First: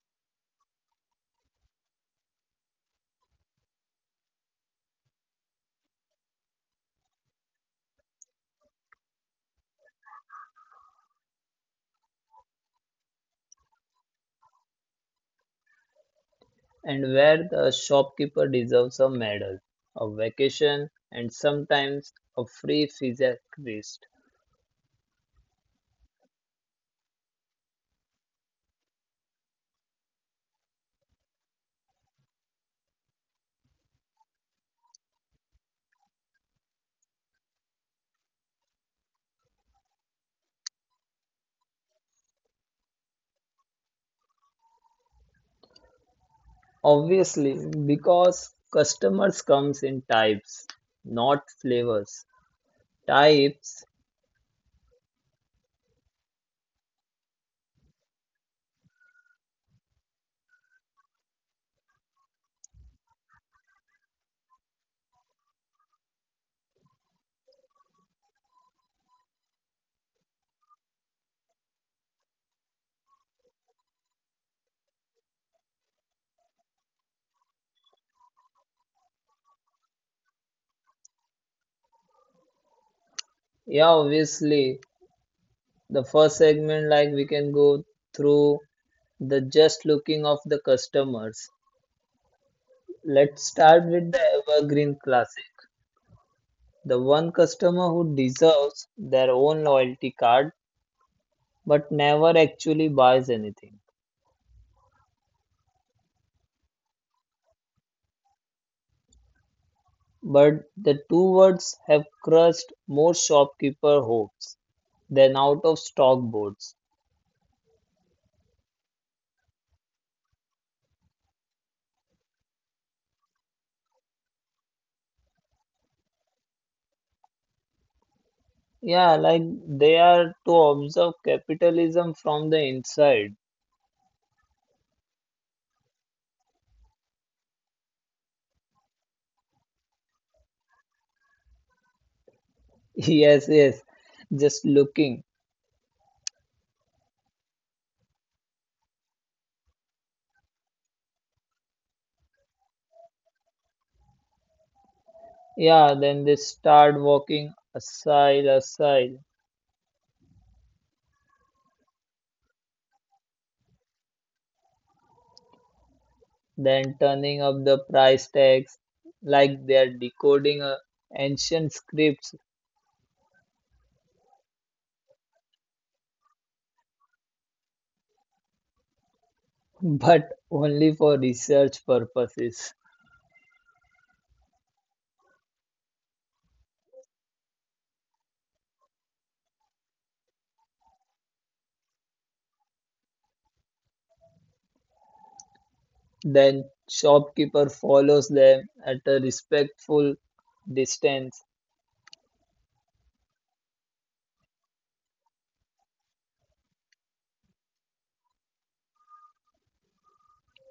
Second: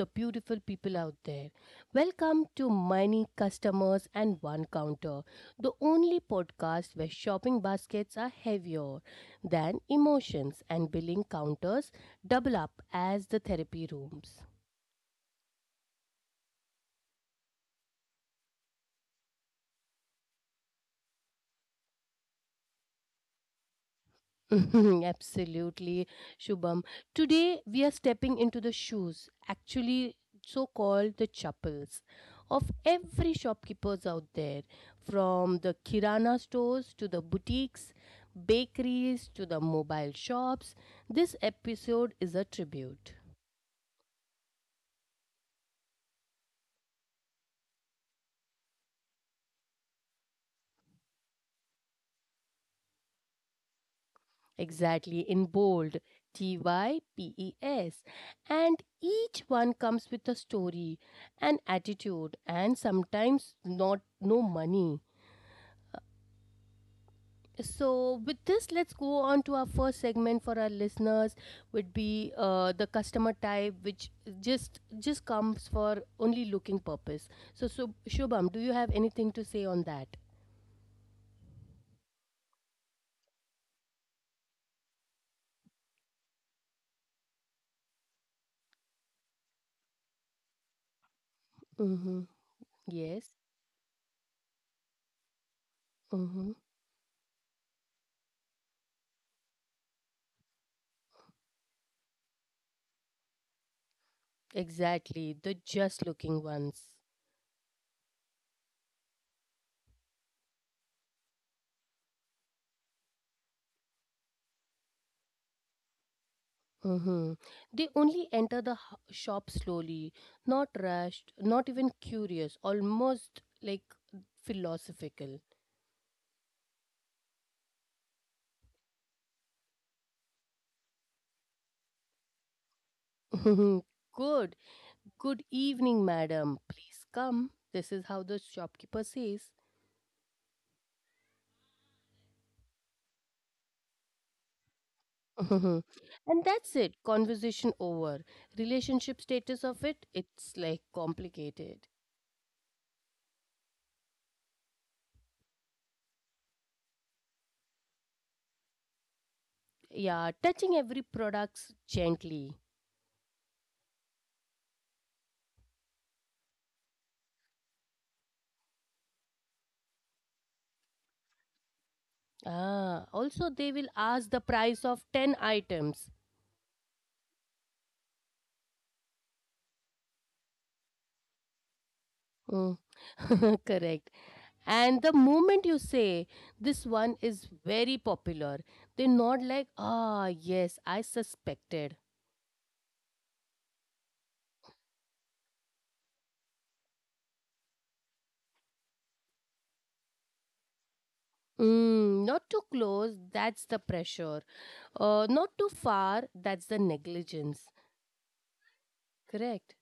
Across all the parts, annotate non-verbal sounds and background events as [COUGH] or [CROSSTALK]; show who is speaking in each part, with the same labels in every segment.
Speaker 1: the beautiful people out there. Welcome to Many Customers and One Counter, the only podcast where shopping baskets are heavier than emotions and billing counters double up as the therapy rooms.
Speaker 2: And where the shopkeeper deserves a medal, a vacation, and sometimes a free physical rest.
Speaker 1: [LAUGHS] Absolutely, Shubham. Today we are stepping into the shoes, actually so called the chapels, of every shopkeepers out there, from the kirana stores to the boutiques, bakeries to the mobile shops. This episode is a tribute.
Speaker 2: Obviously, because customers comes in types, not flavors. Types,
Speaker 1: Exactly, in bold, TYPES. And each one comes with a story, an attitude, and sometimes not no money. So, with this, let's go on to our first segment for our listeners. Would be the customer type, which just comes for only looking purpose. So, Shubham, do you have anything to say on that?
Speaker 2: yeah, obviously, the first segment like we can go through the just looking of the customers.
Speaker 1: Mm-hmm.
Speaker 2: Let's
Speaker 1: Yes.
Speaker 2: start with the evergreen classic,
Speaker 1: Mm-hmm.
Speaker 2: the one customer who deserves their own loyalty card but never actually buys anything.
Speaker 1: Exactly. The just looking ones.
Speaker 2: But the two words have crushed more shopkeeper hopes than out of stock boards.
Speaker 1: Mm-hmm. They only enter the shop slowly, not rushed, not even curious, almost like philosophical.
Speaker 2: Yeah, like they are to observe capitalism from the inside. [LAUGHS]
Speaker 1: [LAUGHS] Good. Good evening, madam. Please come. This is how the shopkeeper says.
Speaker 2: Yes, yes, just looking.
Speaker 1: [LAUGHS] And that's it. Conversation over. Relationship status of it's like complicated.
Speaker 2: Yeah, then they start walking aside, aside,
Speaker 1: Yeah, touching every products gently.
Speaker 2: then turning up the price tags like they are decoding ancient scripts,
Speaker 1: Ah, also they will ask the price of 10 items.
Speaker 2: [LAUGHS] but only for research purposes.
Speaker 1: Mm. [LAUGHS] Correct. And the moment you say this one is very popular, they nod like, ah, yes, I suspected.
Speaker 2: Then shopkeeper follows them at a respectful distance.
Speaker 1: Mm, not too close, that's the pressure. Not too far, that's the negligence. Correct.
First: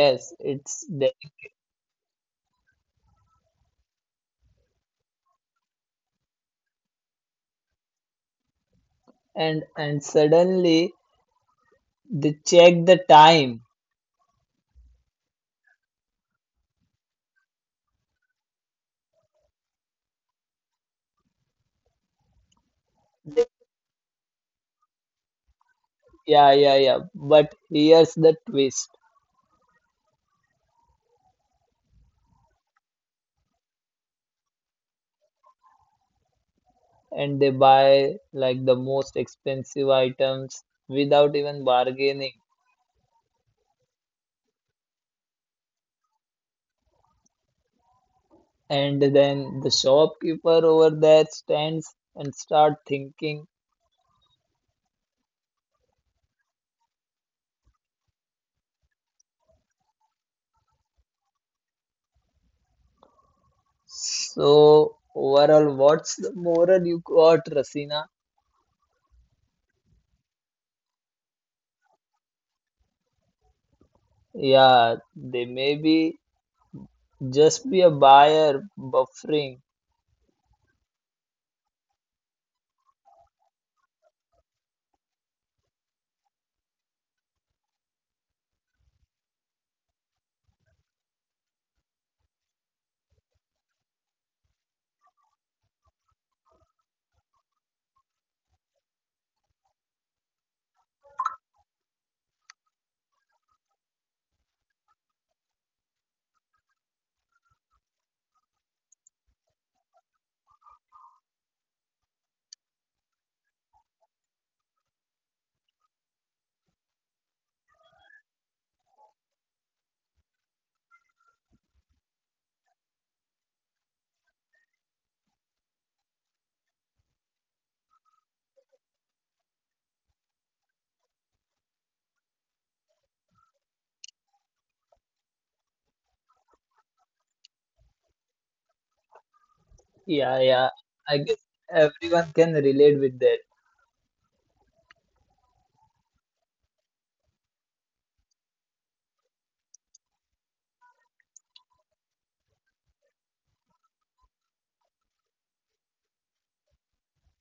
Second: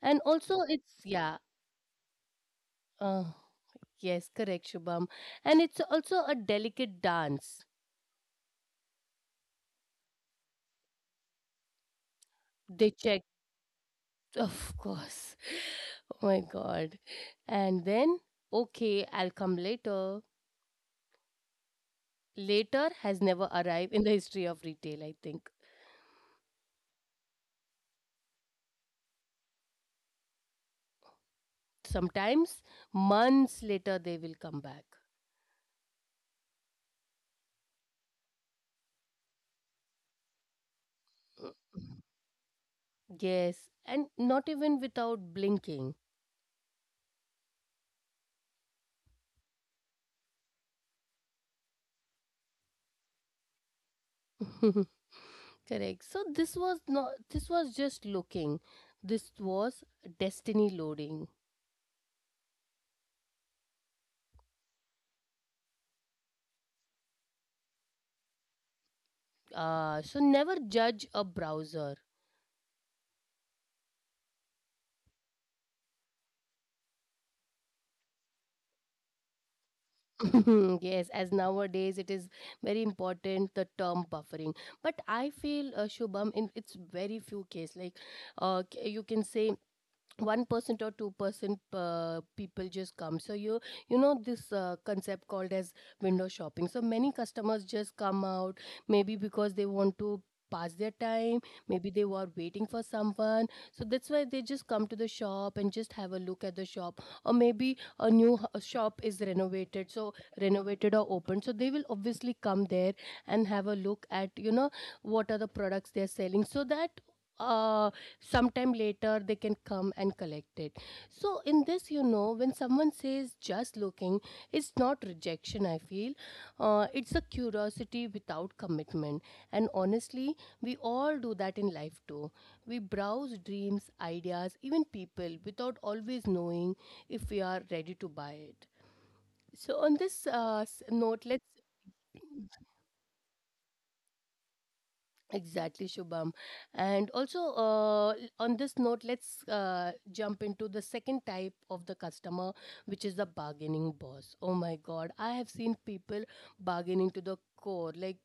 Speaker 1: And also,
Speaker 2: it's
Speaker 1: it's,
Speaker 2: there.
Speaker 1: yeah, uh, yes, correct, Shubham. And it's also a delicate dance.
Speaker 2: And suddenly they check
Speaker 1: They
Speaker 2: the
Speaker 1: check,
Speaker 2: time.
Speaker 1: of course. Oh my God. And then, okay, I'll come later. Later has never arrived in the history of retail, I think.
Speaker 2: Yeah, yeah, yeah. But here's the twist.
Speaker 1: Sometimes, months later, they will come back.
Speaker 2: And they buy like the most expensive items without
Speaker 1: Mm.
Speaker 2: even bargaining.
Speaker 1: Yes, and not even without blinking.
Speaker 2: And then the shopkeeper over there stands and start thinking.
Speaker 1: [LAUGHS] Correct. So this was not this was just looking. This was destiny loading.
Speaker 2: So overall, what's the moral you got, Rasina?
Speaker 1: Never judge a browser.
Speaker 2: Yeah, they may be just be a buyer buffering.
Speaker 1: [LAUGHS] Yes, as nowadays it is very important, the term buffering. But I feel Shubham, in it's very few case, like you can say 1% or 2%, people just come. So, you know this concept called as window shopping. So many customers just come out, maybe because they want to pass their time, maybe they were waiting for someone, so that's why they just come to the shop and just have a look at the shop. Or maybe a new shop is renovated, so renovated or opened, so they will obviously come there and have a look at, you know, what are the products they're selling, so that uh sometime later they can come and collect it. So in this, you know, when someone says just looking, it's not rejection, I feel. It's a curiosity without commitment. And honestly, we all do that in life too. We browse dreams, ideas, even people, without always knowing if we are ready to buy it. So on this note,
Speaker 2: Yeah,
Speaker 1: let's.
Speaker 2: yeah. I guess everyone can relate with that.
Speaker 1: Exactly, Shubham. And also, on this note, let's jump into the second type of the customer, which is the bargaining boss. Oh my God, I have seen people bargaining to the core. Like,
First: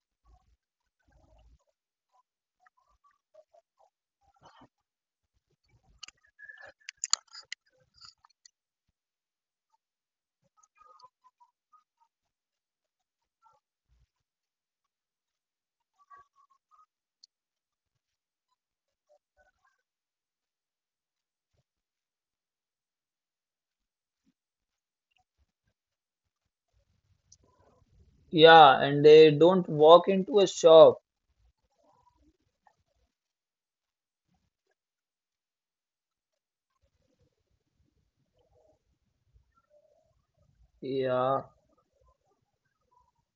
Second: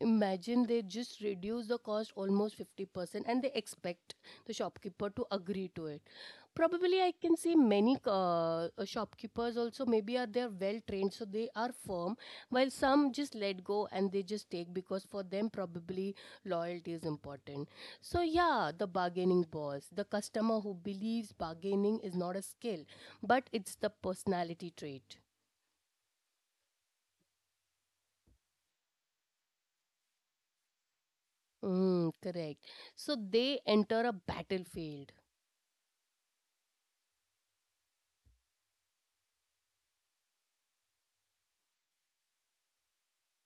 Speaker 1: imagine they just reduce the cost almost 50% and they expect the shopkeeper to agree to it. Probably, I can see many shopkeepers also, maybe are they're well trained, so they are firm, while some just let go and they just take because for them, probably loyalty is important. So, yeah, the bargaining boss, the customer who believes bargaining is not a skill, but it's the personality trait.
Speaker 2: Yeah, and they don't walk into a shop.
Speaker 1: Mm, correct. So, they enter a battlefield.
Speaker 2: Yeah.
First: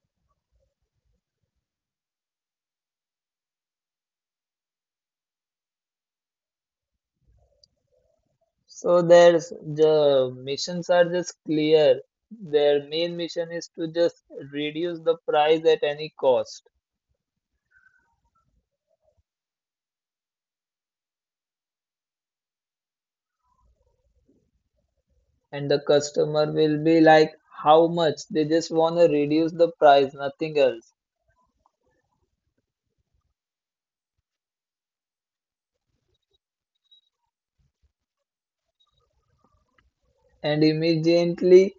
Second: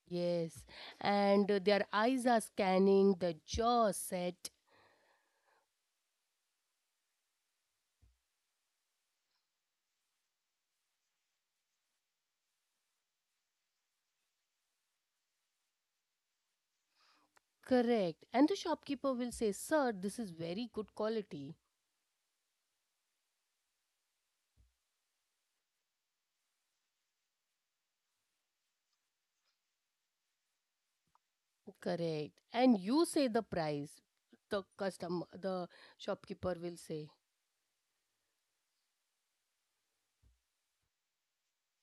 Speaker 1: Yes. And their eyes are scanning, the jaw set.
Speaker 2: So there's the missions are just clear. Their main mission is to just reduce the price at any cost.
Speaker 1: Correct. And the shopkeeper will say, Sir, this is very good quality.
Speaker 2: And the customer will be like, how much? They just want to reduce the price, nothing else.
Speaker 1: Correct. And you say the price. The shopkeeper will say,
Speaker 2: And immediately,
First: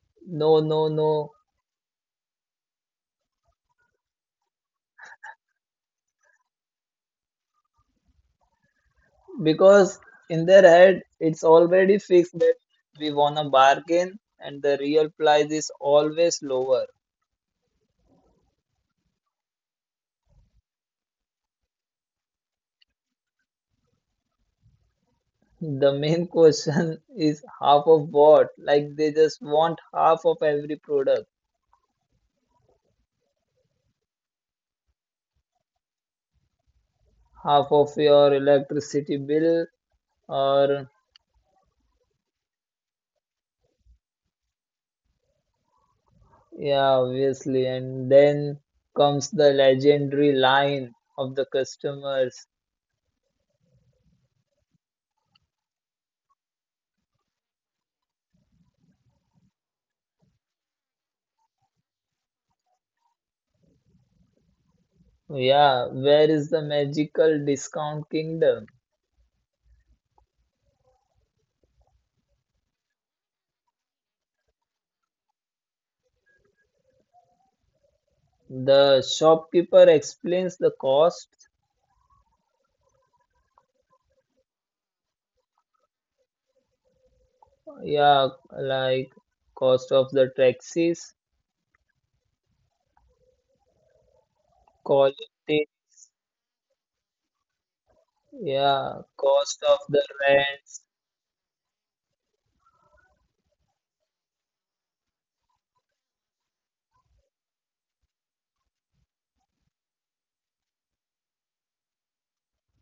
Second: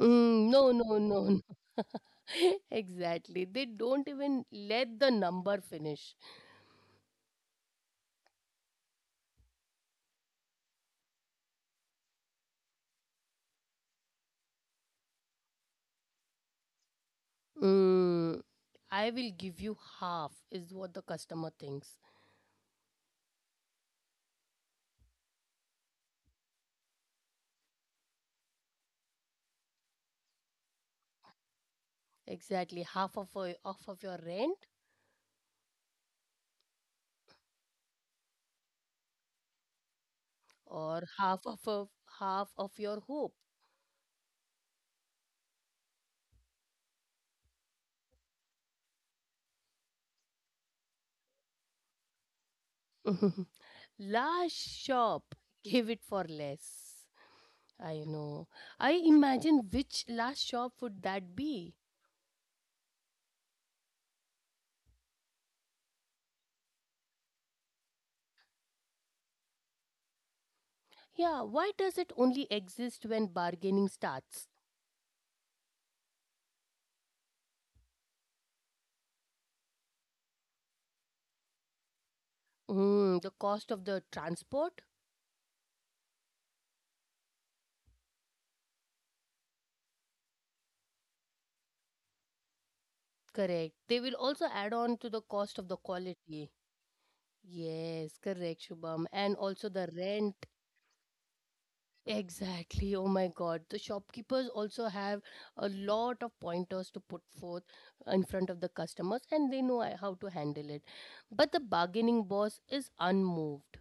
Speaker 1: Mm,
Speaker 2: no,
Speaker 1: no,
Speaker 2: no,
Speaker 1: no, no,
Speaker 2: no.
Speaker 1: no. [LAUGHS] Exactly. They don't even let the number finish.
Speaker 2: Because in their head it's already fixed that we won a bargain and the real price is always lower.
Speaker 1: Mm, I will give you half, is what the customer thinks.
Speaker 2: The main question [LAUGHS] is half of what, like they just want half of every product,
Speaker 1: Exactly. Half of, off of your rent,
Speaker 2: half of your electricity bill,
Speaker 1: or
Speaker 2: or
Speaker 1: half of half of your hope.
Speaker 2: yeah, obviously, and then comes the legendary line of the customers.
Speaker 1: [LAUGHS] Last shop, give it for less. I know. I imagine, which last shop would that be?
Speaker 2: Yeah, where is the magical discount kingdom?
Speaker 1: Yeah, why does it only exist when bargaining starts?
Speaker 2: The shopkeeper explains the cost,
Speaker 1: Mm, the cost of the transport?
Speaker 2: yeah, like cost of the taxis,
Speaker 1: Correct. They will also add on to the cost of the
Speaker 2: quality,
Speaker 1: quality. Yes, correct, Shubham. And also
Speaker 2: yeah,
Speaker 1: the rent.
Speaker 2: cost of the rents.
Speaker 1: Exactly. Oh my God. The shopkeepers also have a lot of pointers to put forth in front of the customers and they know how to handle it. But the bargaining boss is unmoved.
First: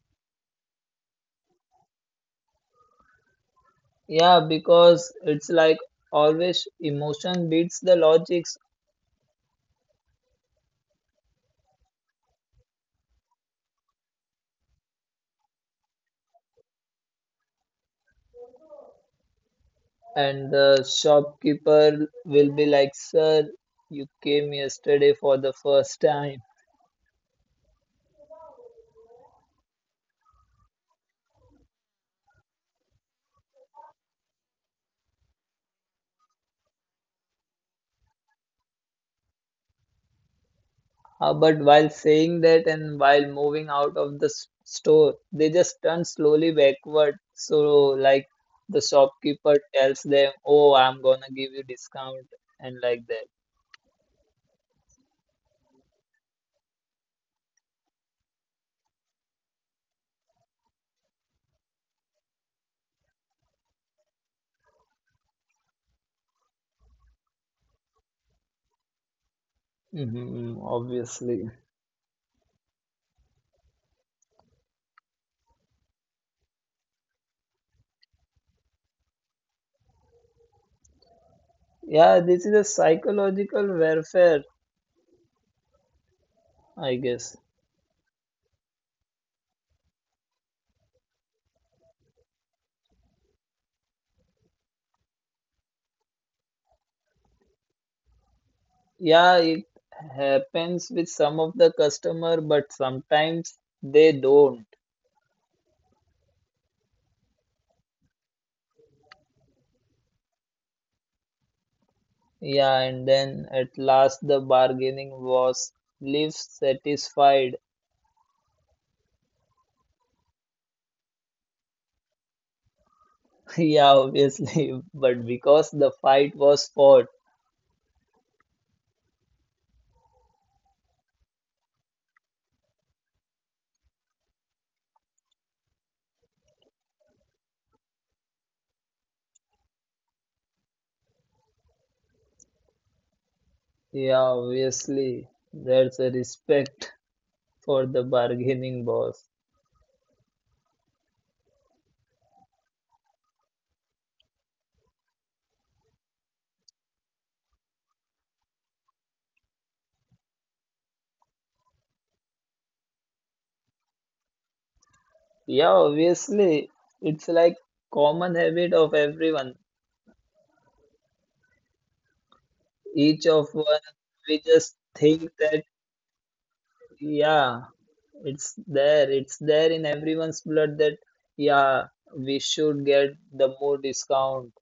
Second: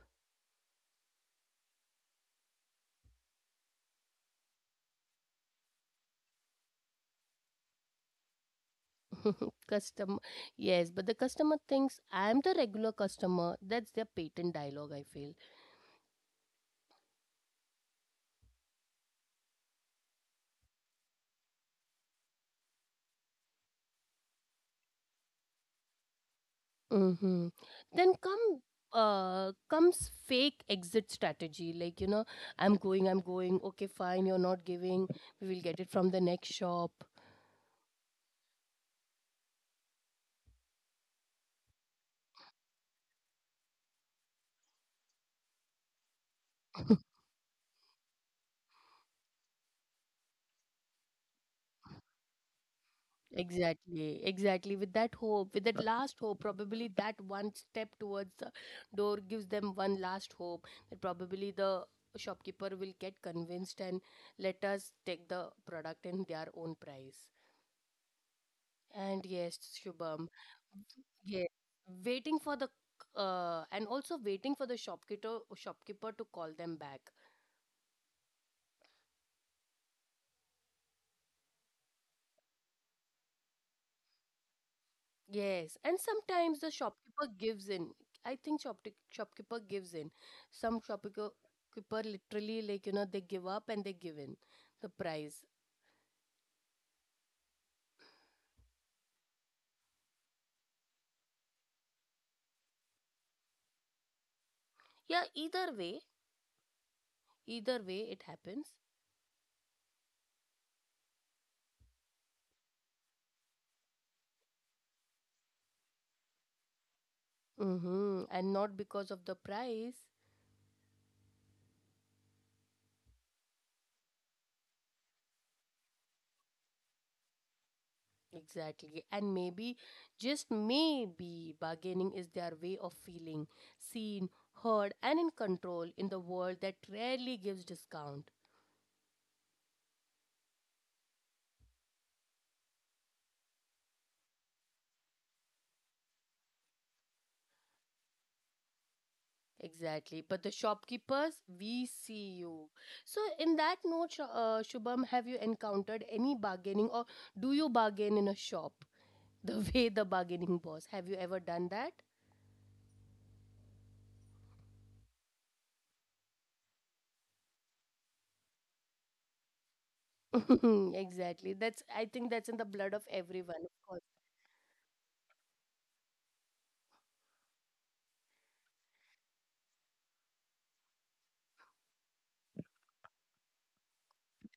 Speaker 2: Yeah, because it's like always emotion beats the logics,
Speaker 1: [LAUGHS] Customer. Yes, but the customer thinks, I am the regular customer. That's their patent dialogue, I feel.
Speaker 2: and the shopkeeper will be like, Sir, you came yesterday for the first time.
Speaker 1: Mm-hmm. Then comes fake exit strategy, like, you know, I'm going, I'm going, okay fine, you're not giving, we will get it from the next shop.
Speaker 2: But while saying that and while moving out of the s- store, they just turn slowly backward. So, like the shopkeeper tells them, "Oh, I'm gonna give you discount," and like that.
Speaker 1: Exactly, exactly, with that hope, with that last hope, probably that one step towards the door gives them one last hope that probably the shopkeeper will get convinced and let us take the product in their own price. And yes, Shubham.
Speaker 2: Hmm, obviously.
Speaker 1: Yes, waiting for the and also waiting for the shopkeeper to call them back.
Speaker 2: Yeah, this is a psychological warfare,
Speaker 1: Yes, and sometimes the
Speaker 2: I guess.
Speaker 1: shopkeeper gives in. I think shopkeeper gives in. Some shopkeeper keeper literally, like, you know, they give up and they give in the price.
Speaker 2: Yeah, it happens with some of the customer, but sometimes they don't.
Speaker 1: Yeah, either way it happens.
Speaker 2: Yeah, and then at last the bargaining was leaves satisfied.
Speaker 1: Mm-hmm. And not because of the price.
Speaker 2: [LAUGHS] Yeah, obviously, [LAUGHS] but because the fight was fought,
Speaker 1: Exactly. And maybe, just maybe, bargaining is their way of feeling seen, heard, and in control in the world that rarely gives discount.
Speaker 2: yeah, obviously, there's a respect for the bargaining boss.
Speaker 1: Exactly. But the shopkeepers, we see you. So, in that note, Shubham, have you encountered any bargaining, or do you bargain in a shop? The [LAUGHS] way the bargaining boss. Have you ever done that?
Speaker 2: Yeah, obviously, it's like common habit of everyone.
Speaker 1: [LAUGHS] Exactly. That's, I think that's in the blood of
Speaker 2: Each of
Speaker 1: everyone, of
Speaker 2: one,
Speaker 1: course.
Speaker 2: we just think that, yeah, it's there in everyone's blood that, yeah, we should get the more discount.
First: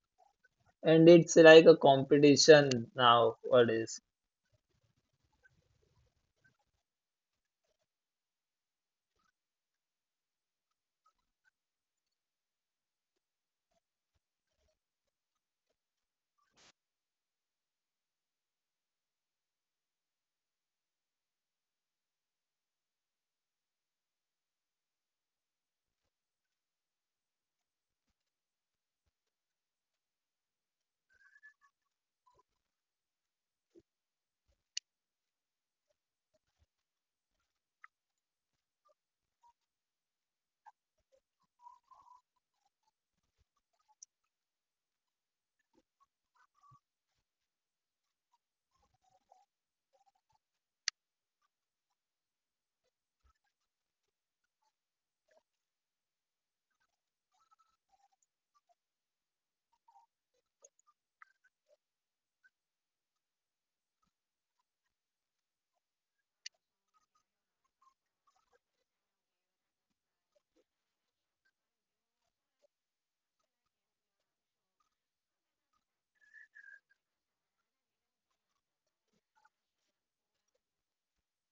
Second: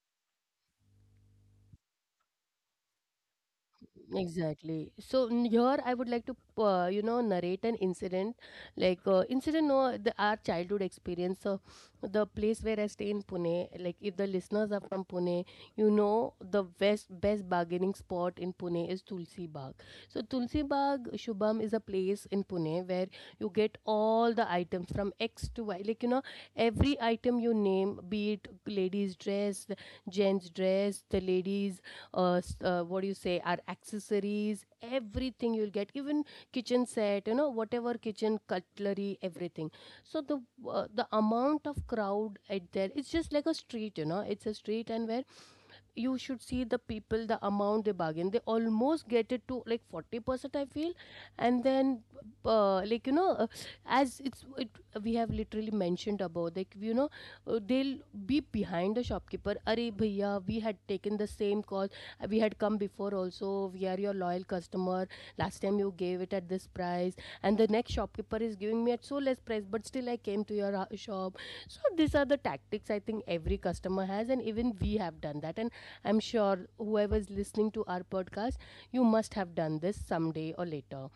Speaker 2: And it's like a competition now, nowadays.
Speaker 1: Exactly. So here I would like to, you know, narrate an incident, like incident, no, the, our childhood experience. So the place where I stay in Pune, like, if the listeners are from Pune, you know, the best bargaining spot in Pune is Tulsi Bagh. So Tulsi Bagh, Shubham, is a place in Pune where you get all the items from X to Y. Like, you know, every item you name, be it ladies' dress, gents' dress, the ladies what do you say, our accessories, everything you'll get, even kitchen set, you know, whatever kitchen cutlery, everything. So the amount of crowd at there, it's just like a street, you know, it's a street, and where you should see the people, the amount they bargain, they almost get it to like 40% I feel. And then uh, like you know uh, as it, we have literally mentioned about, like, you know, they'll be behind the shopkeeper. Arey, bhaiya, we had taken the same call. We had come before also, we are your loyal customer, last time you gave it at this price, and the next shopkeeper is giving me at so less price, but still I came to your shop. So these are the tactics, I think every customer has, and even we have done that. And I'm sure whoever's listening to our podcast, you must have done this someday or later.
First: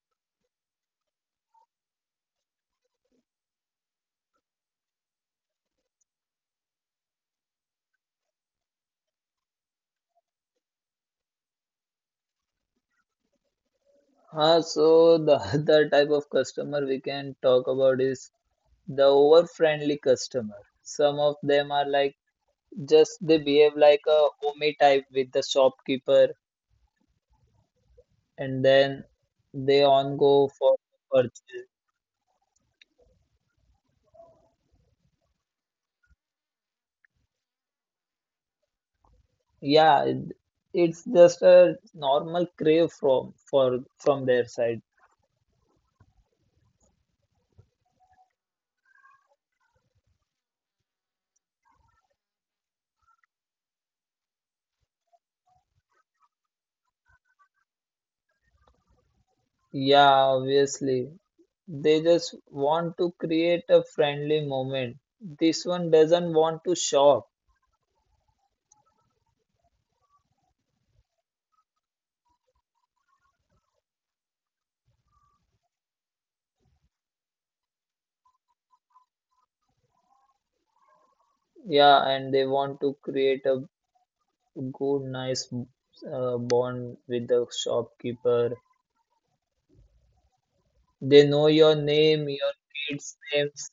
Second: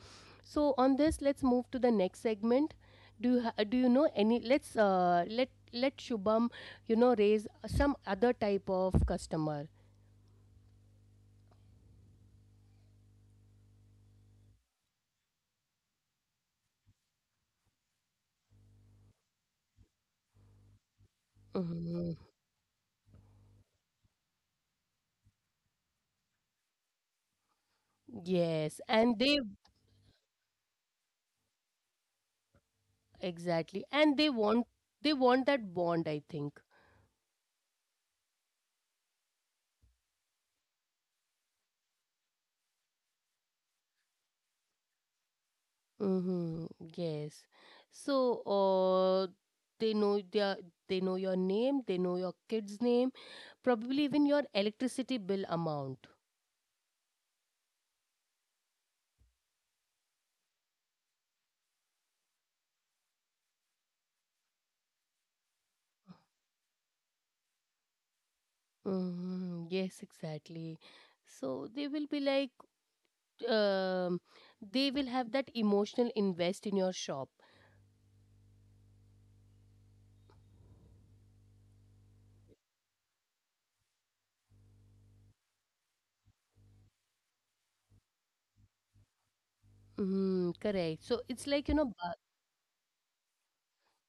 Speaker 1: So on this, let's move to the next segment. Do you know any? Let Shubham, you know, raise some other type of customer.
Speaker 2: So the [LAUGHS] other type of customer we can talk about is the over-friendly customer. Some of them are
Speaker 1: Mhm.
Speaker 2: like just they behave like a homie type with the shopkeeper,
Speaker 1: Yes,
Speaker 2: and
Speaker 1: and
Speaker 2: then
Speaker 1: they
Speaker 2: they on go for purchase.
Speaker 1: exactly, and they want that bond, I think.
Speaker 2: Yeah, it's just a normal crave from their side.
Speaker 1: Mm-hmm. Yes. So, uh, they know their they know your name, they know your kid's name, probably even your electricity bill amount.
Speaker 2: Yeah, obviously they just want to create a friendly moment. This one doesn't want to shop.
Speaker 1: Hmm, yes, exactly. So they will be like, um, they will have that emotional invest in your shop.
Speaker 2: Yeah, and they want to create a good, nice bond with the shopkeeper.
Speaker 1: Mm, correct. So it's
Speaker 2: They
Speaker 1: like, you
Speaker 2: know
Speaker 1: know,
Speaker 2: your name, your kids' names.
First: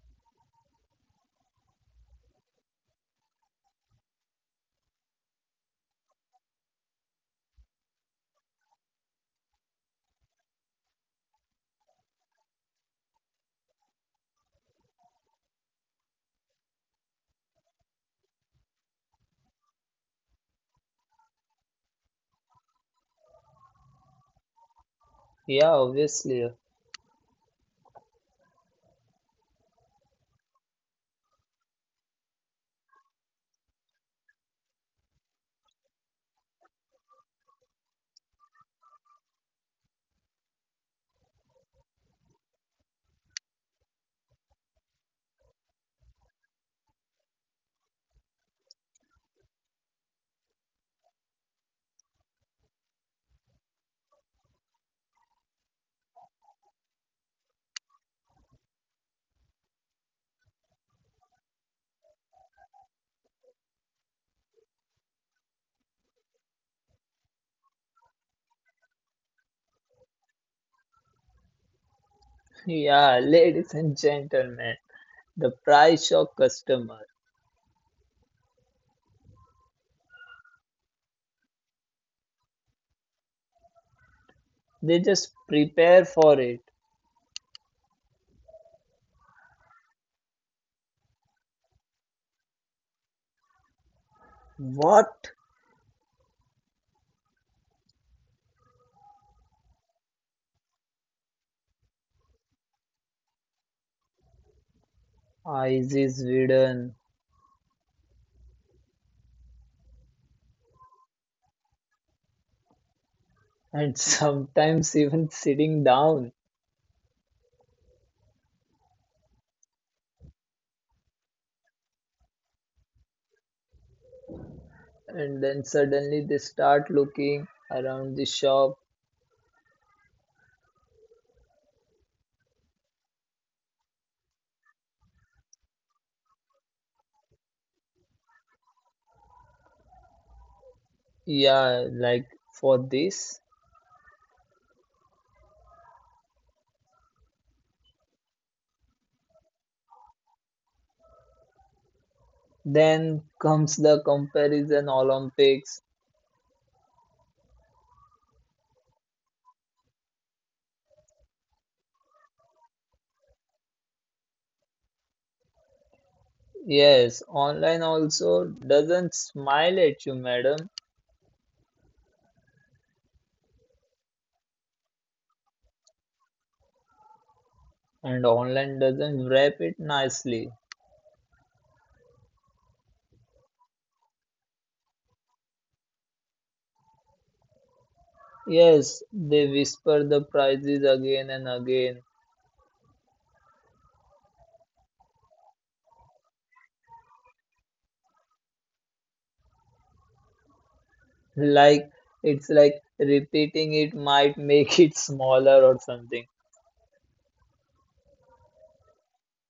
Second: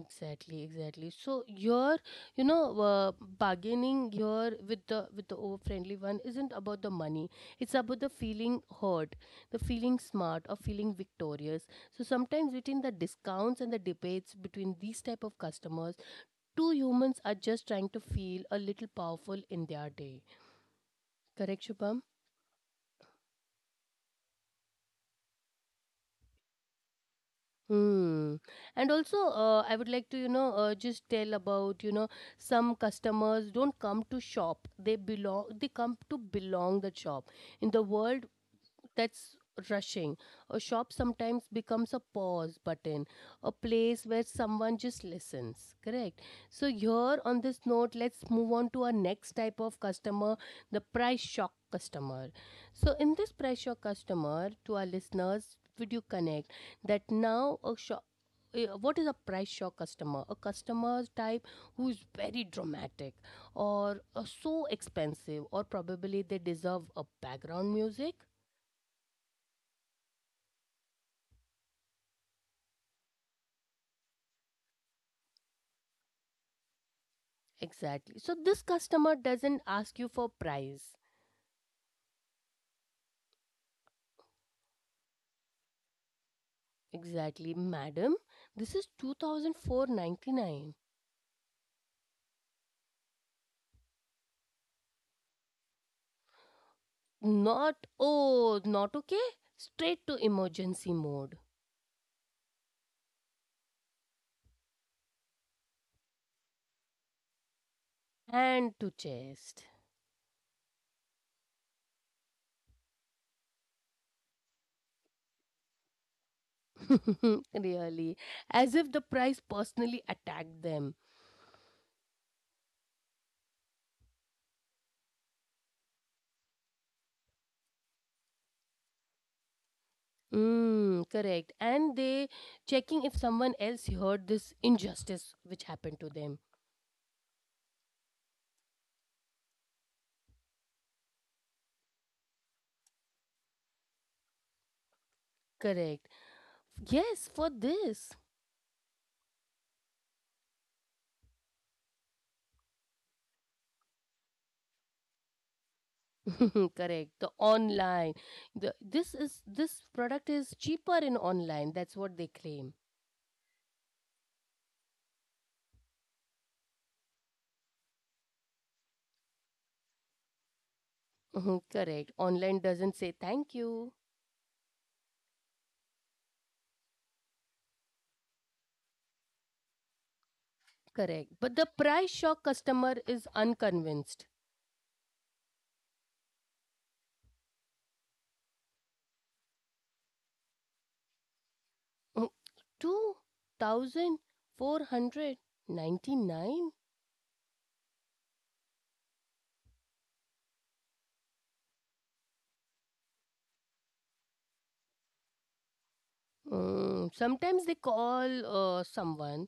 Speaker 1: exactly, exactly. So your, you know, bargaining here with the over friendly one isn't about the money. It's about the feeling heard, the feeling smart, or feeling victorious. So sometimes, between the discounts and the debates between these type of customers, two humans are just trying to feel a little powerful in their day. Correct, Shubham?
Speaker 2: Yeah, obviously. [LAUGHS]
Speaker 1: Hmm. And also, I would like to, you know, just tell about, you know, some customers don't come to shop. They belong. They come to belong the shop. In the world that's rushing, a shop sometimes becomes a pause button, a place where someone just listens. Correct. So here, on this note, let's move on to our next type of customer, the price shock customer. So in this price shock customer, to our listeners, would you connect that now a shop what is a price shock customer? A customer type who is very dramatic or so expensive, or probably they deserve a background music.
Speaker 2: Yeah, ladies and gentlemen, the price of customer.
Speaker 1: Exactly. So this customer doesn't ask you for price.
Speaker 2: They just prepare for it.
Speaker 1: Exactly. Madam, this is two thousand four ninety nine.
Speaker 2: What?
Speaker 1: Not oh, not okay. Straight to emergency mode.
Speaker 2: Eyes is hidden,
Speaker 1: Hand to chest.
Speaker 2: and [LAUGHS] sometimes even sitting down.
Speaker 1: [LAUGHS] Really. As if the price personally attacked them.
Speaker 2: And then suddenly they start looking around the shop.
Speaker 1: Correct. And they checking if someone else heard this injustice which happened to them.
Speaker 2: Yeah, like for this.
Speaker 1: Correct. Yes, for this.
Speaker 2: Then comes the comparison Olympics.
Speaker 1: [LAUGHS] Correct. The online. The this is This product is cheaper in online. That's what they claim. [LAUGHS]
Speaker 2: Yes, online also doesn't smile at you, madam,
Speaker 1: Mhm. Correct. Online doesn't say thank you.
Speaker 2: and online doesn't wrap it nicely.
Speaker 1: Correct. But the price shock customer is unconvinced.
Speaker 2: Yes, they whisper the prices again and again.
Speaker 1: [LAUGHS] 2499.
Speaker 2: Like it's like repeating it might make it smaller or something.
Speaker 1: Sometimes they call someone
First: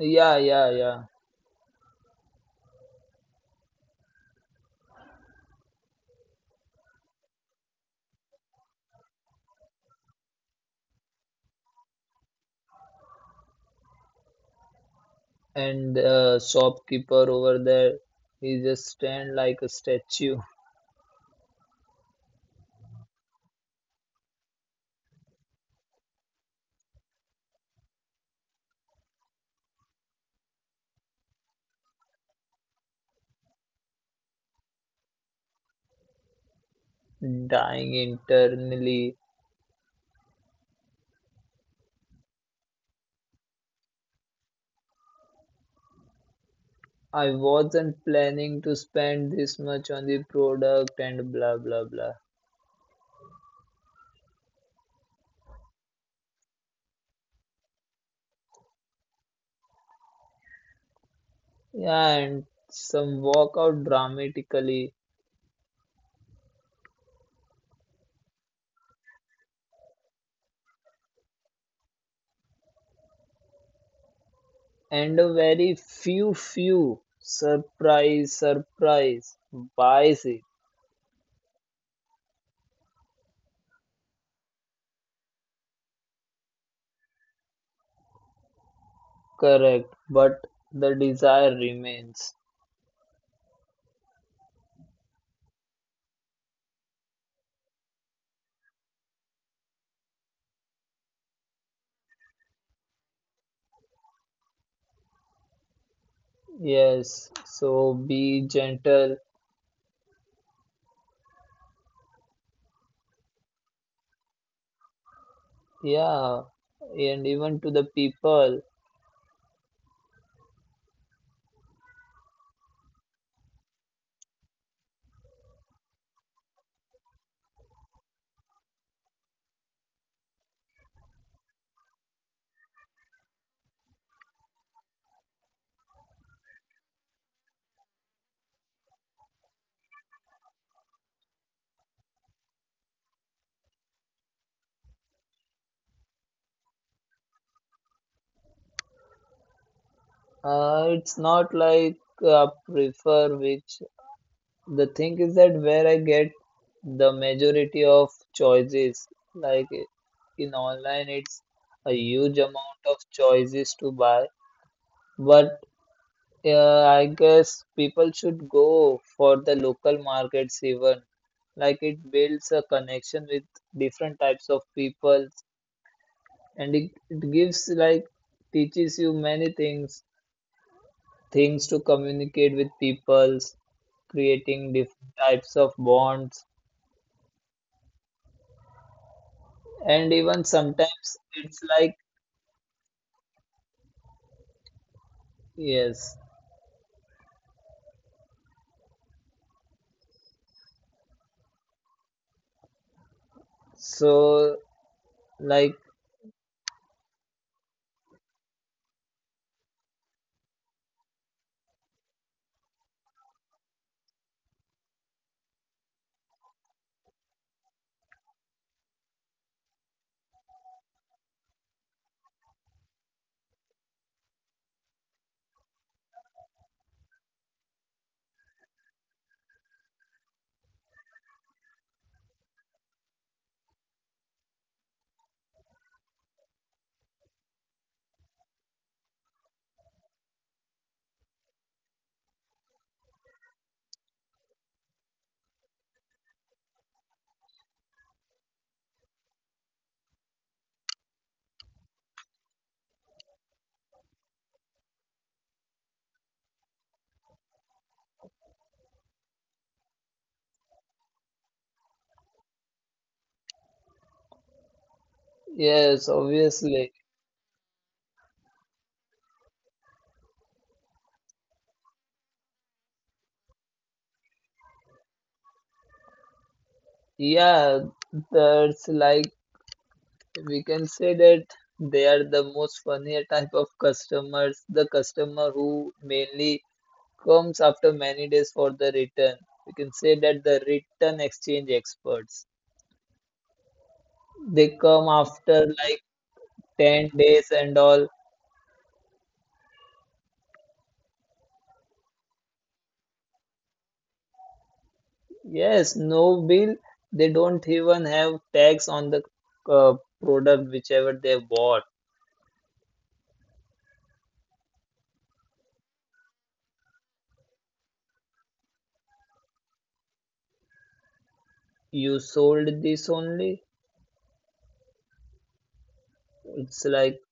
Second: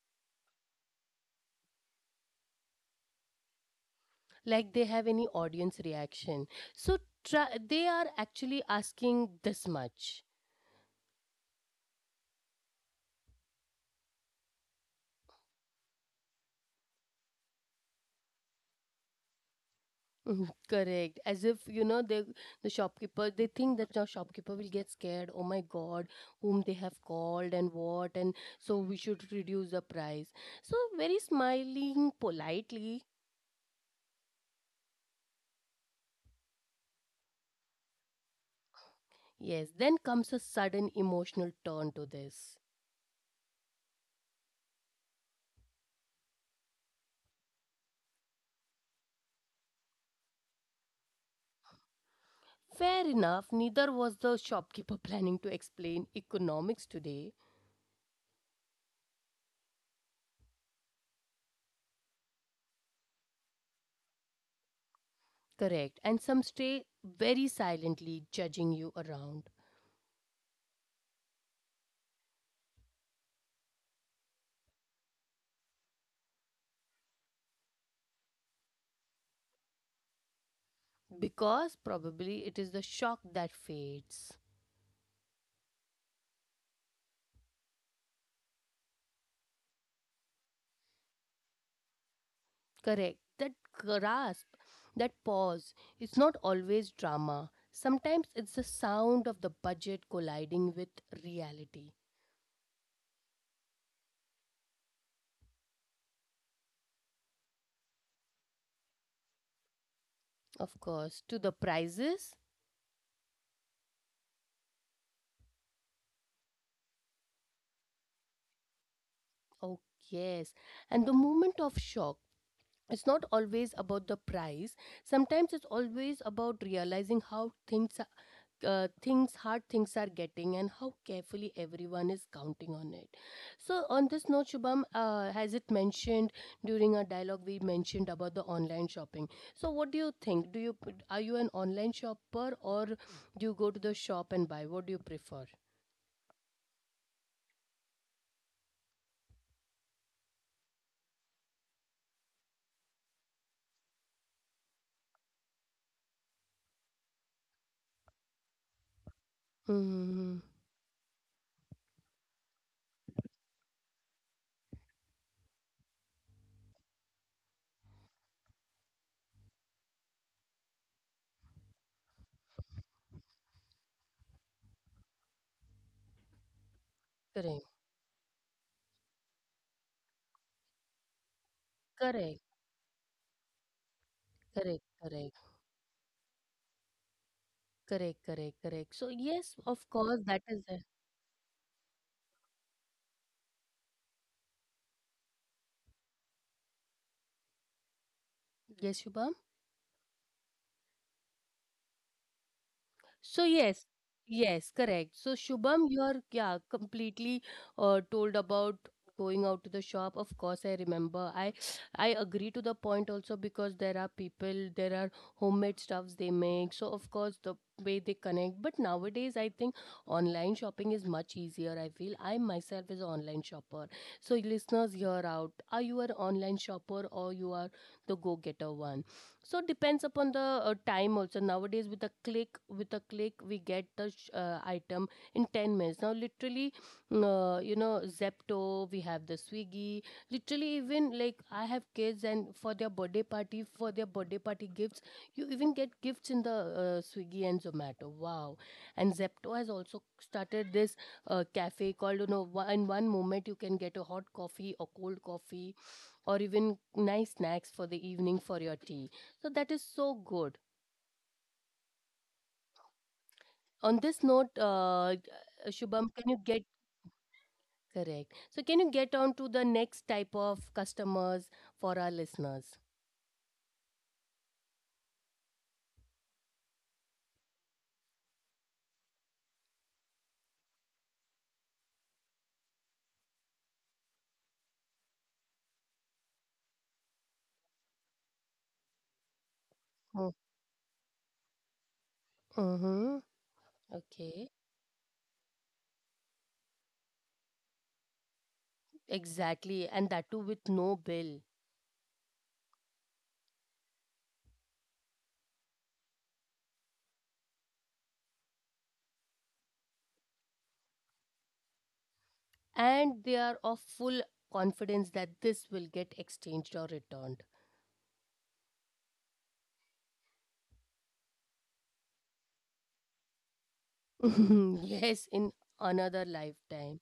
Speaker 2: Yeah, yeah, yeah.
Speaker 1: like they have any audience reaction, so they are actually asking this much.
Speaker 2: And shopkeeper over there, he just stand like a statue,
Speaker 1: Mhm. Correct. As if, you know, the shopkeeper, they think that the shopkeeper will get scared. Oh my God, whom they have called and what, and so we should reduce the price. So, very smiling, politely.
Speaker 2: [LAUGHS] dying internally.
Speaker 1: Yes, then comes a sudden emotional turn to this.
Speaker 2: I wasn't planning to spend this much on the product and blah blah blah.
Speaker 1: Fair enough, neither was the shopkeeper [LAUGHS] planning to explain economics today.
Speaker 2: Yeah, and some walk out dramatically,
Speaker 1: Correct. And some stay very silently judging you around,
Speaker 2: and a very few, few surprise, buys it.
Speaker 1: because probably it is the shock that fades.
Speaker 2: Correct, but the desire remains.
Speaker 1: Correct. That grasp, that pause, it's not always drama. Sometimes it's the sound of the budget colliding with reality.
Speaker 2: Yes, so be gentle.
Speaker 1: Of course, to the prices.
Speaker 2: Yeah, and even to the people,
Speaker 1: Oh, yes. And the moment of shock. It's not always about the price. Sometimes it's always about realizing how things are, things hard things are getting, and how carefully everyone is counting on it. So on this note, Shubham, has it mentioned, during our dialogue we mentioned about the online shopping, so what do you think? Do you are you an online shopper, or do you go to the shop and buy? What do you prefer?
Speaker 2: it's not like I prefer which. The thing is that where I get the majority of choices, like in
Speaker 1: Mm-hmm.
Speaker 2: online, it's a huge amount of choices to buy. But I guess people should go for the local markets even. Like it builds a connection with different types of people, and it gives
Speaker 1: Correct,
Speaker 2: like teaches you many things, things to
Speaker 1: correct,
Speaker 2: communicate with peoples, creating
Speaker 1: correct,
Speaker 2: different types
Speaker 1: correct,
Speaker 2: of bonds,
Speaker 1: correct, correct, correct. So yes,
Speaker 2: and
Speaker 1: of
Speaker 2: even
Speaker 1: course, that is.
Speaker 2: sometimes it's like yes,
Speaker 1: Yes, Shubham. So
Speaker 2: so
Speaker 1: yes, yes,
Speaker 2: like
Speaker 1: correct. So Shubham, you're, yeah, completely told about going out to the shop. Of course, I remember. I agree to the point also, because there are people, there are homemade stuffs they make. So of course the way they connect. But nowadays, I think online shopping is much easier. I feel I myself is an online shopper. So listeners, hear out. Are you an online shopper, or you are the go getter one? So depends upon the time also. Nowadays, with a click we get the item in 10 minutes now, literally. You know, Zepto, we have the Swiggy. Literally, even, like, I have kids, and for their birthday party, gifts, you even get gifts in the Swiggy and Zomato. Wow. And Zepto has also started this cafe, called, you know, in one moment you can get a hot coffee or cold coffee, or even nice snacks for the evening for your tea. So that is so good. On this note,
Speaker 2: yes,
Speaker 1: Shubham, can you
Speaker 2: obviously,
Speaker 1: get, correct? So can you get on to the next type of customers for our listeners?
Speaker 2: yeah, that's like we can say that they are the most funnier type of customers, the customer who mainly comes after many days for the return. We can say that the return exchange experts,
Speaker 1: Mm-hmm.
Speaker 2: they
Speaker 1: Okay.
Speaker 2: come after like 10 days and all.
Speaker 1: Exactly. And that too with no bill.
Speaker 2: Yes, no bill. They don't even have tax on the uh, product, whichever they bought.
Speaker 1: And they are of full confidence that this will get exchanged or returned.
Speaker 2: You sold this only.
Speaker 1: [LAUGHS] Yes, in another
Speaker 2: It's like,
Speaker 1: lifetime.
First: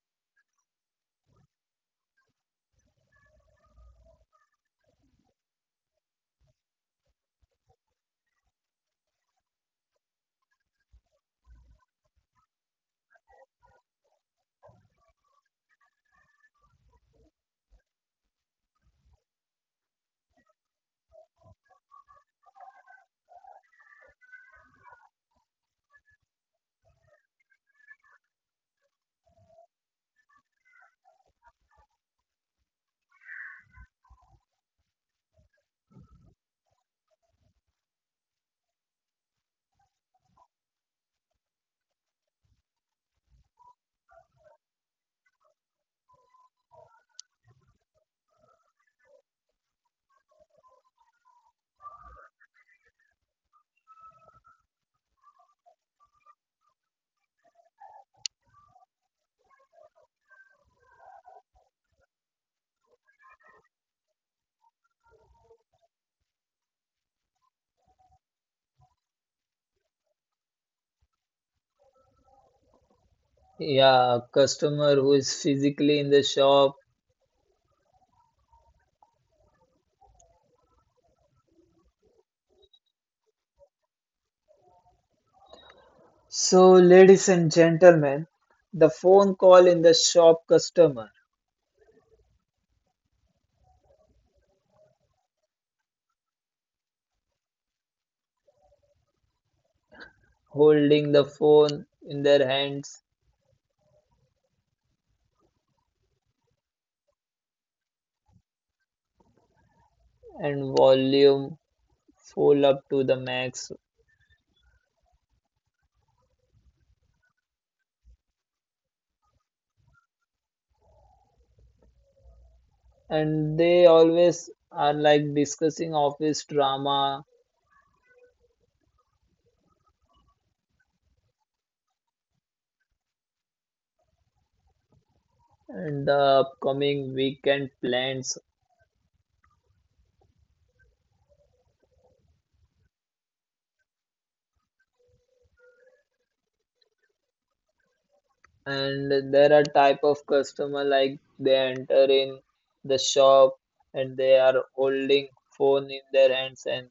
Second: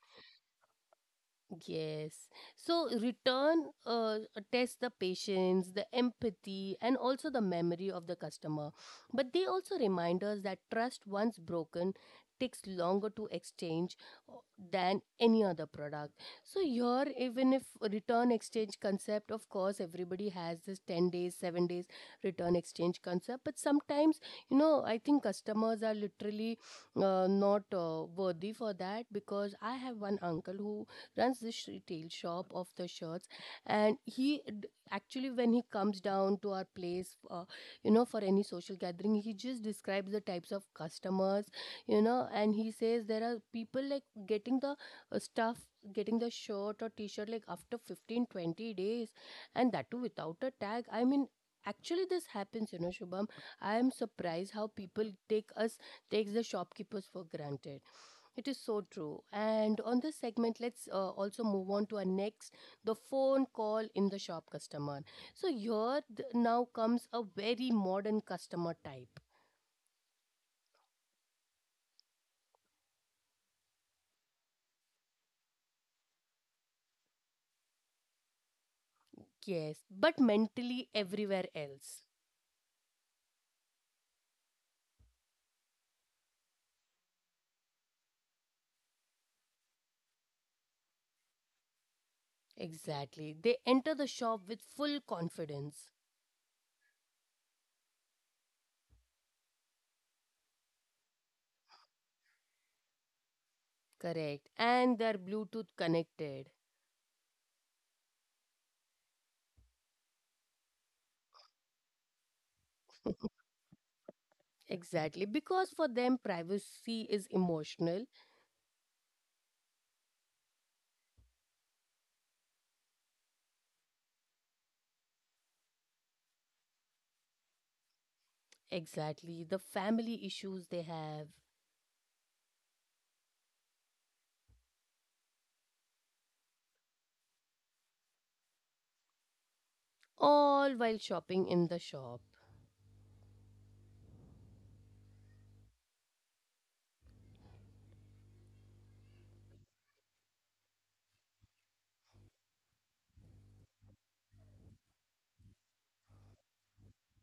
Speaker 1: Yes. So return tests the patience, the empathy, and also the memory of the customer. But they also remind us that trust, once broken, takes longer to exchange uh, than any other product. So here, even if return exchange concept, of course, everybody has this 10 days, 7 days return exchange concept. But sometimes, you know, I think customers are literally not worthy for that, because I have one uncle who runs this retail shop of the shirts, and he actually, when he comes down to our place, you know, for any social gathering, he just describes the types of customers, you know, and he says there are people like getting the stuff getting the shirt or t-shirt like after 15-20 days, and that too without a tag. I mean, actually this happens, you know, Shubham. I am surprised how people takes the shopkeepers for granted. It is so true. And on this segment, let's also move on to our next, the phone call in the shop customer. So, here now comes a very modern customer type.
Speaker 2: yeah, customer who is physically in the shop.
Speaker 1: Yes, but mentally everywhere else.
Speaker 2: So, ladies and gentlemen, the phone call in the shop customer,
Speaker 1: Exactly. They enter the shop with full confidence.
Speaker 2: holding the phone in their hands
Speaker 1: Correct. And they're Bluetooth connected.
Speaker 2: and volume full up to the max.
Speaker 1: Exactly. Because for them, privacy is emotional.
Speaker 2: And they always are like discussing office drama
Speaker 1: Exactly. The family issues they have,
Speaker 2: and the upcoming weekend plans,
Speaker 1: all while shopping in the shop.
Speaker 2: and there are type of customer like they enter in the shop, and they are holding phone in their hands and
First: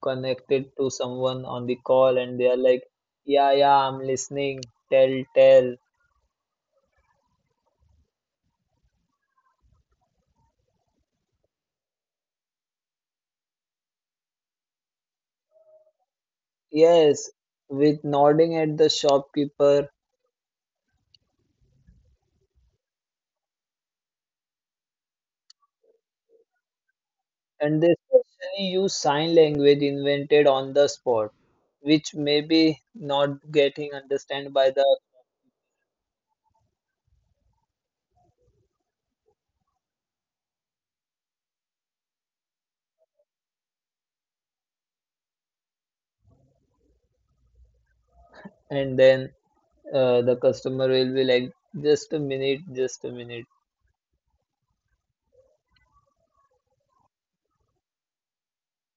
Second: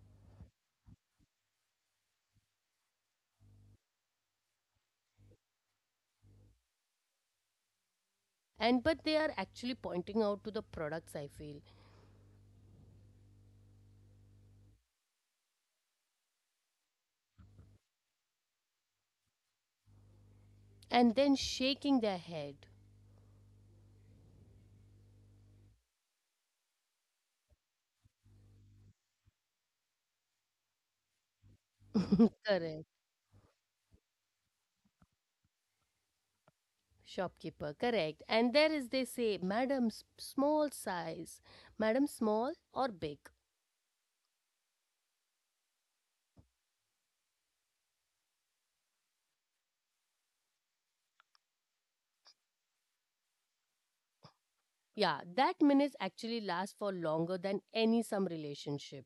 Speaker 2: connected to someone on the call, and they are like, yeah yeah, I'm listening, tell tell.
Speaker 1: And but they are actually pointing out to the products, I feel.
Speaker 2: Yes, with nodding at the shopkeeper,
Speaker 1: And then shaking their head.
Speaker 2: and they especially use sign language invented on the spot, which may
Speaker 1: [LAUGHS]
Speaker 2: be
Speaker 1: Correct.
Speaker 2: not getting understood by the.
Speaker 1: Shopkeeper, correct. And there is, they say, madam, small size, madam, small or big.
Speaker 2: And then the customer will be like, just a minute, just a minute.
Speaker 1: Yeah, that minutes actually last for longer than any some relationship.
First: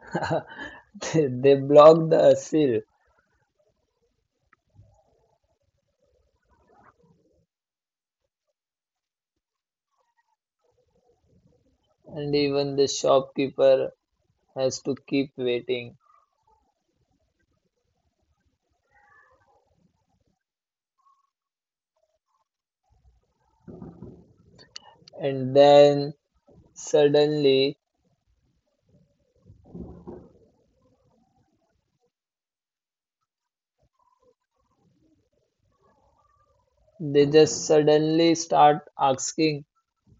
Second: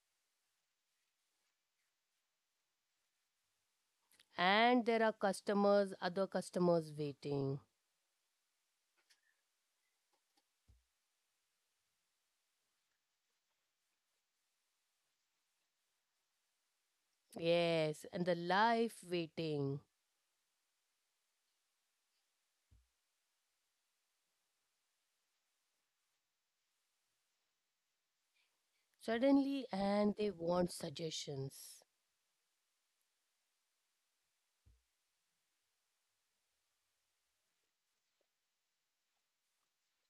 Speaker 2: [LAUGHS] They block the seal,
Speaker 1: And there are customers other customers waiting.
Speaker 2: and even the shopkeeper has to keep waiting.
Speaker 1: Yes, and the life waiting.
Speaker 2: And then suddenly,
Speaker 1: Suddenly, and they want suggestions,
Speaker 2: they just suddenly start asking,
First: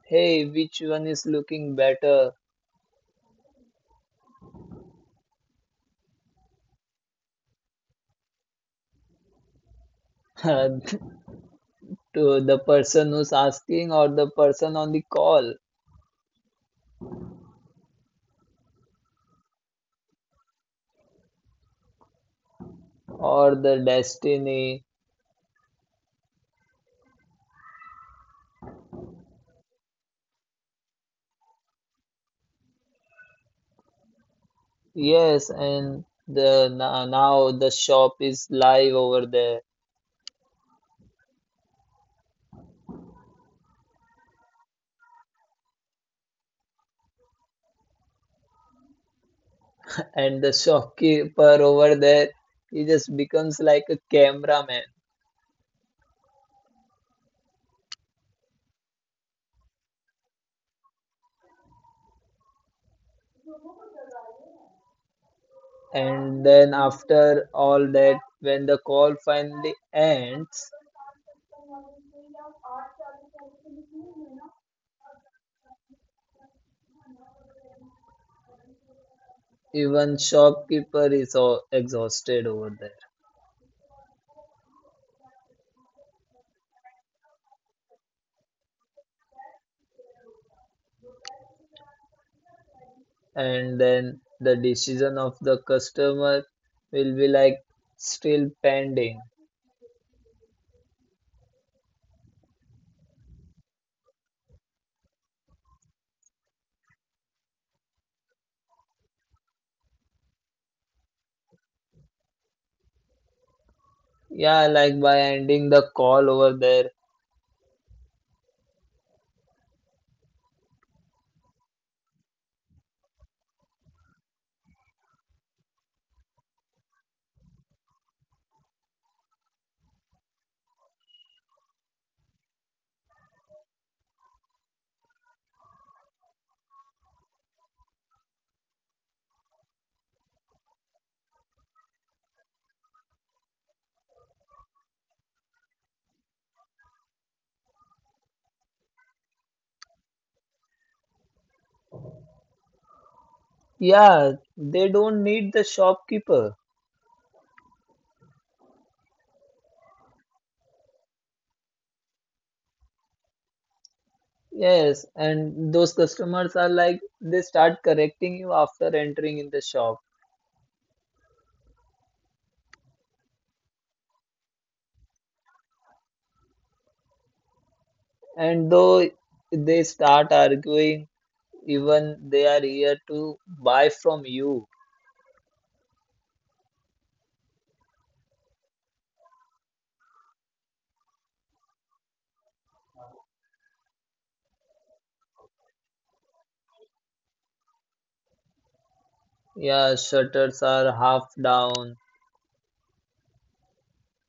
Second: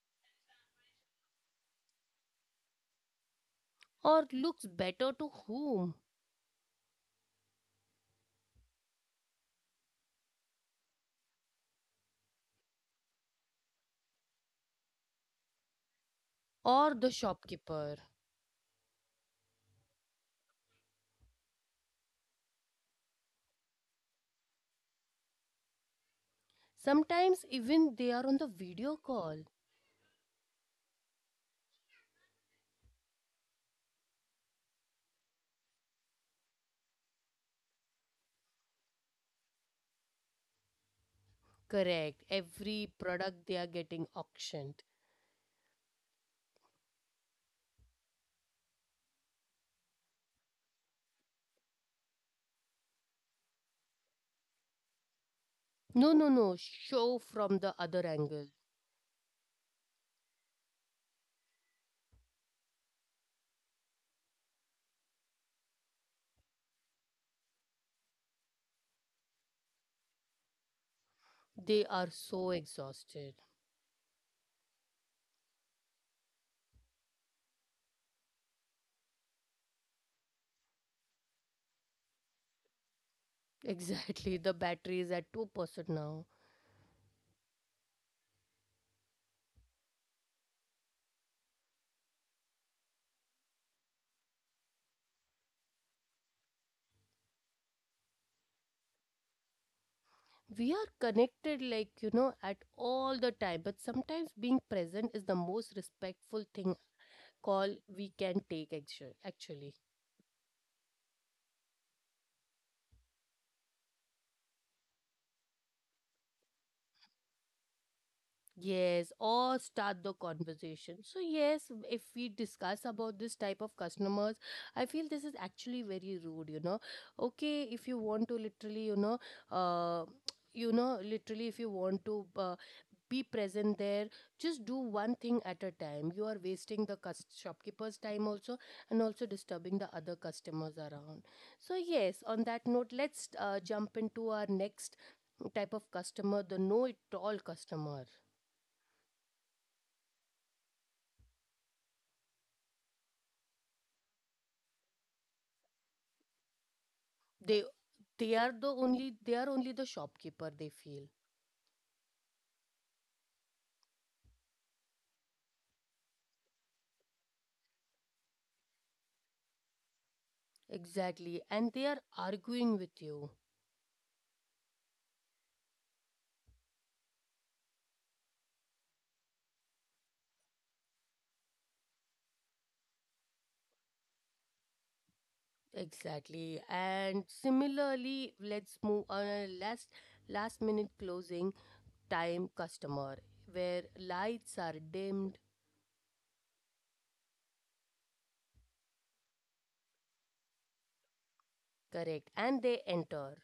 Speaker 2: hey, which one is looking better?
Speaker 1: or looks better to whom,
Speaker 2: [LAUGHS] To the person who's asking, or the person on the call,
Speaker 1: or the shopkeeper.
Speaker 2: or the destiny.
Speaker 1: Sometimes even they are on the video call.
Speaker 2: Yes, and the now the shop is live over there.
Speaker 1: Correct. Every product they are getting auctioned.
Speaker 2: And the shopkeeper over there, he just becomes like a cameraman.
Speaker 1: No, no, no. Show from the other angle.
Speaker 2: And then after all that, when the call finally ends,
Speaker 1: They are so exhausted. [LAUGHS]
Speaker 2: even shopkeeper is all exhausted over there,
Speaker 1: Exactly. The battery is at 2% now.
Speaker 2: and then the decision of the customer will be like still pending.
Speaker 1: We are connected, like, you know, at all the time. But sometimes being present is the most respectful thing call we can take, actually.
Speaker 2: Yeah, like by ending the call over there.
Speaker 1: Yes, or start the conversation. So, yes, if we discuss about this type of customers, I feel this is actually very rude, you know. Okay, if you want to literally, you know, uh, literally, if you want to be present there, just do one thing at a time. You are wasting the shopkeeper's time also, and also disturbing the other customers around. So, yes, on that note, let's jump into our next type of customer, the know it all customer.
Speaker 2: Yeah, they don't need the shopkeeper.
Speaker 1: they they are the only, they are only the shopkeeper, they feel.
Speaker 2: Yes, and those customers are like they start correcting you after entering in the shop.
Speaker 1: Exactly, and they are arguing with you.
Speaker 2: And though they start arguing, even they are here to buy from you.
Speaker 1: Exactly, and similarly, let's move on a last minute closing time customer, where lights are dimmed.
Speaker 2: Yeah, shutters are half down,
Speaker 1: Correct, and they enter.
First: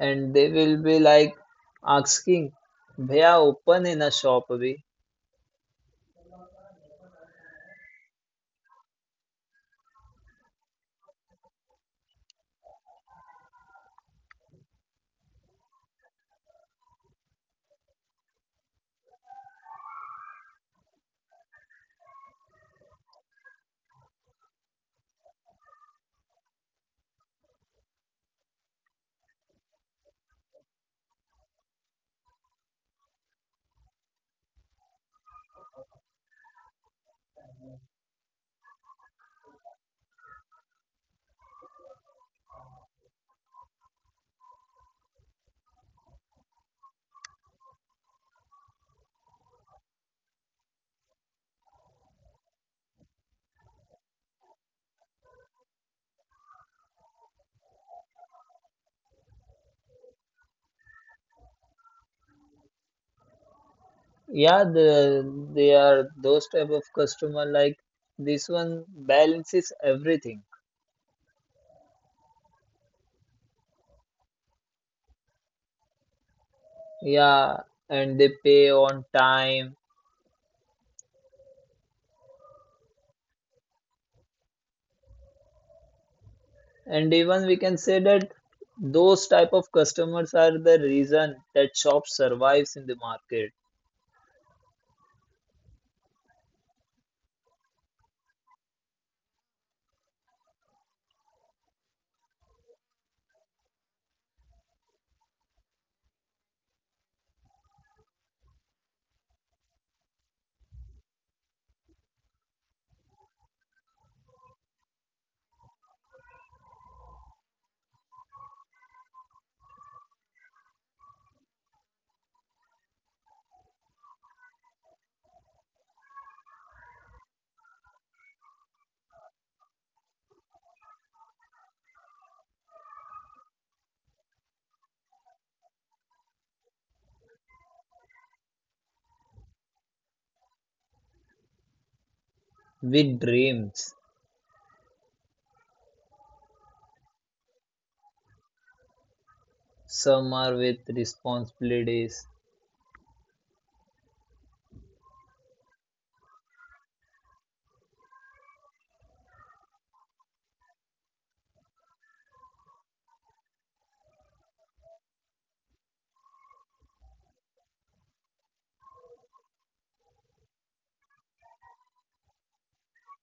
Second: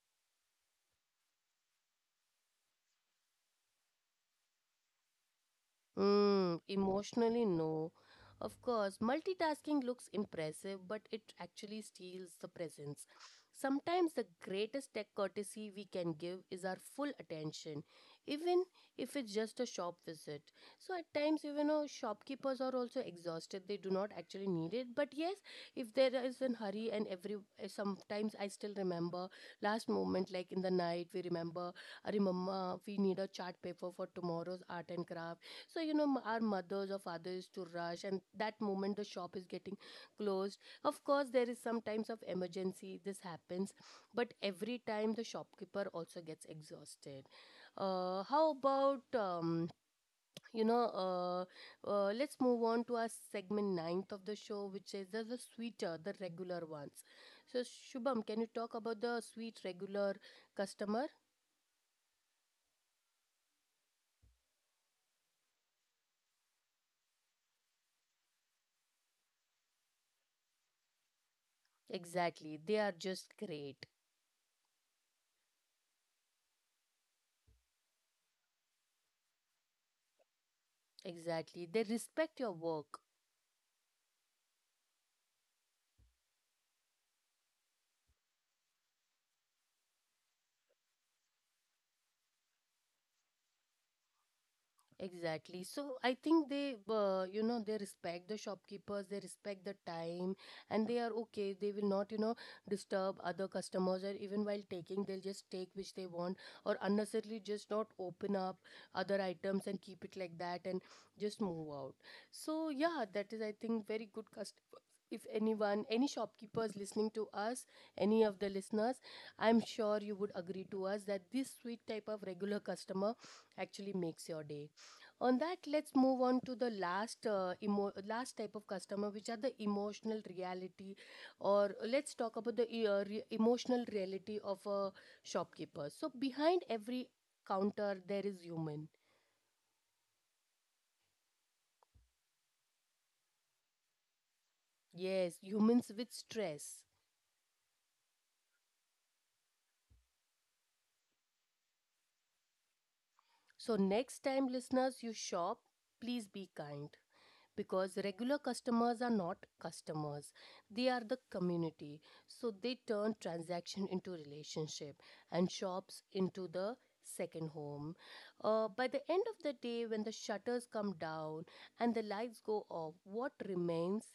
Speaker 2: and they will be like asking, "Bhaiya, open in a shop abhi."
Speaker 1: Emotionally, no. Of course, multitasking looks impressive, but it actually steals the presence. Sometimes the greatest tech courtesy we can give is our full attention, even if it's just a shop visit. So at times, even though shopkeepers are also exhausted, they do not actually need it. But yes, if there is an hurry, and every sometimes I still remember last moment, like in the night, we remember, I remember we need a chart paper for tomorrow's art and craft, so you know, our mothers or fathers to rush, and that moment the shop is getting closed. Of course, there is some times of emergency this happens, but every time the shopkeeper also gets exhausted. How about you know uh, let's move on to our segment ninth of the show, which is the sweeter, the regular ones. So Shubham, can you talk about the sweet regular customer?
Speaker 2: Yeah, the, they are those type of customer like this one balances everything.
Speaker 1: Exactly, they are just great.
Speaker 2: Yeah, and they pay on time,
Speaker 1: Exactly, they respect your work.
Speaker 2: and even we can say that those type of customers are the reason that shop survives in the market,
Speaker 1: Exactly. So I think they respect the shopkeepers, they respect the time, and they are okay. They will not disturb other customers, or even while taking, they'll just take which they want, or unnecessarily just not open up other items and keep it like that, and just move out. So, yeah, that is, I think, very good customer. If anyone, any shopkeepers listening to us, any of the listeners, I'm sure you would agree to us that this sweet type of regular customer actually makes your day. On that, let's move on to the last last type of customer, which are the emotional reality, or let's talk about the emotional reality of a shopkeeper. So behind every counter, there is human.
Speaker 2: with dreams,
Speaker 1: Yes, humans with stress.
Speaker 2: some are with responsibilities,
Speaker 1: So, next time, listeners, you shop, please be kind, because regular customers are not customers, they are the community. So they turn transaction into relationship, and shops into the second home. By the end of the day, when the shutters come down and the lights go off, what remains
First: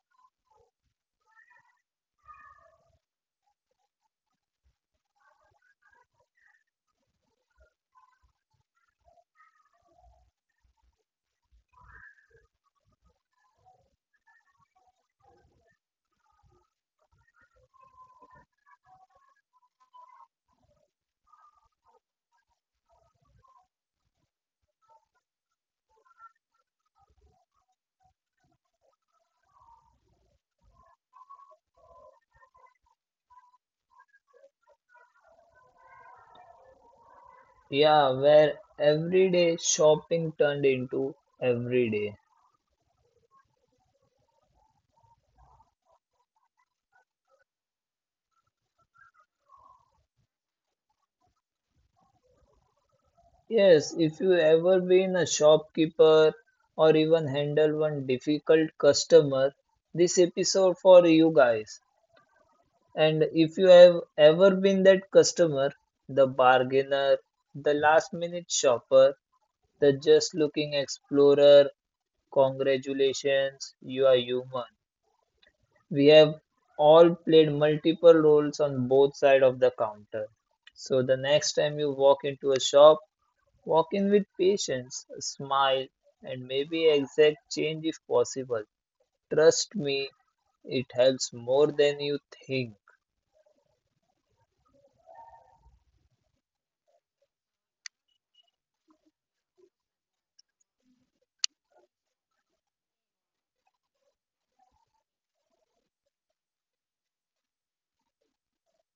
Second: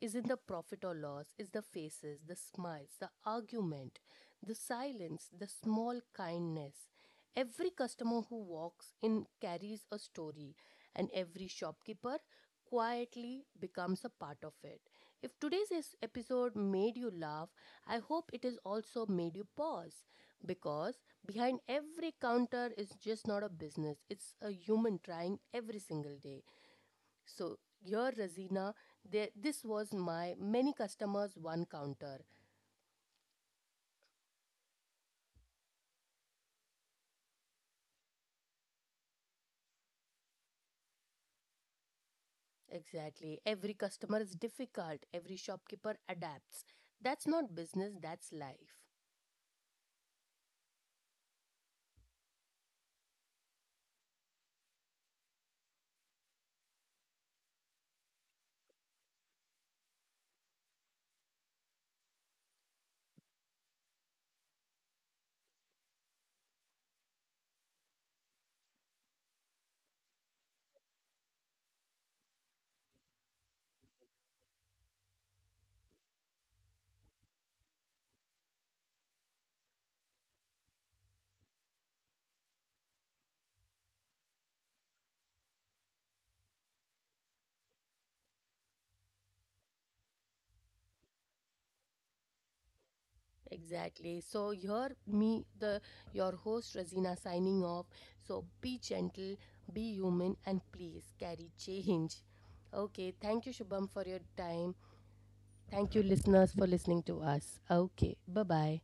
Speaker 1: isn't the profit or loss. Is the faces, the smiles, the argument, the silence, the small kindness. Every customer who walks in carries a story, and every shopkeeper quietly becomes a part of it. If today's episode made you laugh, I hope it has also made you pause, because behind every counter is just not a business, it's a human trying every single day. So here, Razina, there, this was my many customers, one counter.
Speaker 2: yeah, where everyday shopping turned into everyday.
Speaker 1: Exactly. Every customer is difficult. Every shopkeeper adapts. That's not business, that's life.
Speaker 2: Yes, if you ever been a shopkeeper or even handle one difficult customer, this episode for you guys. And if you have ever been that customer, the bargainer, the last minute shopper, the just looking explorer, congratulations, you are human. We have all played multiple roles on both sides of the counter. So the next time you walk into a shop, walk in with patience, a smile, and maybe exact change if possible. Trust me, it helps more than you think.
Speaker 1: Exactly. So here me the your host Razina signing off. So be gentle, be human, and please carry change. Okay, thank you Shubham for your time. Thank you listeners for listening to us. Okay. Bye-bye.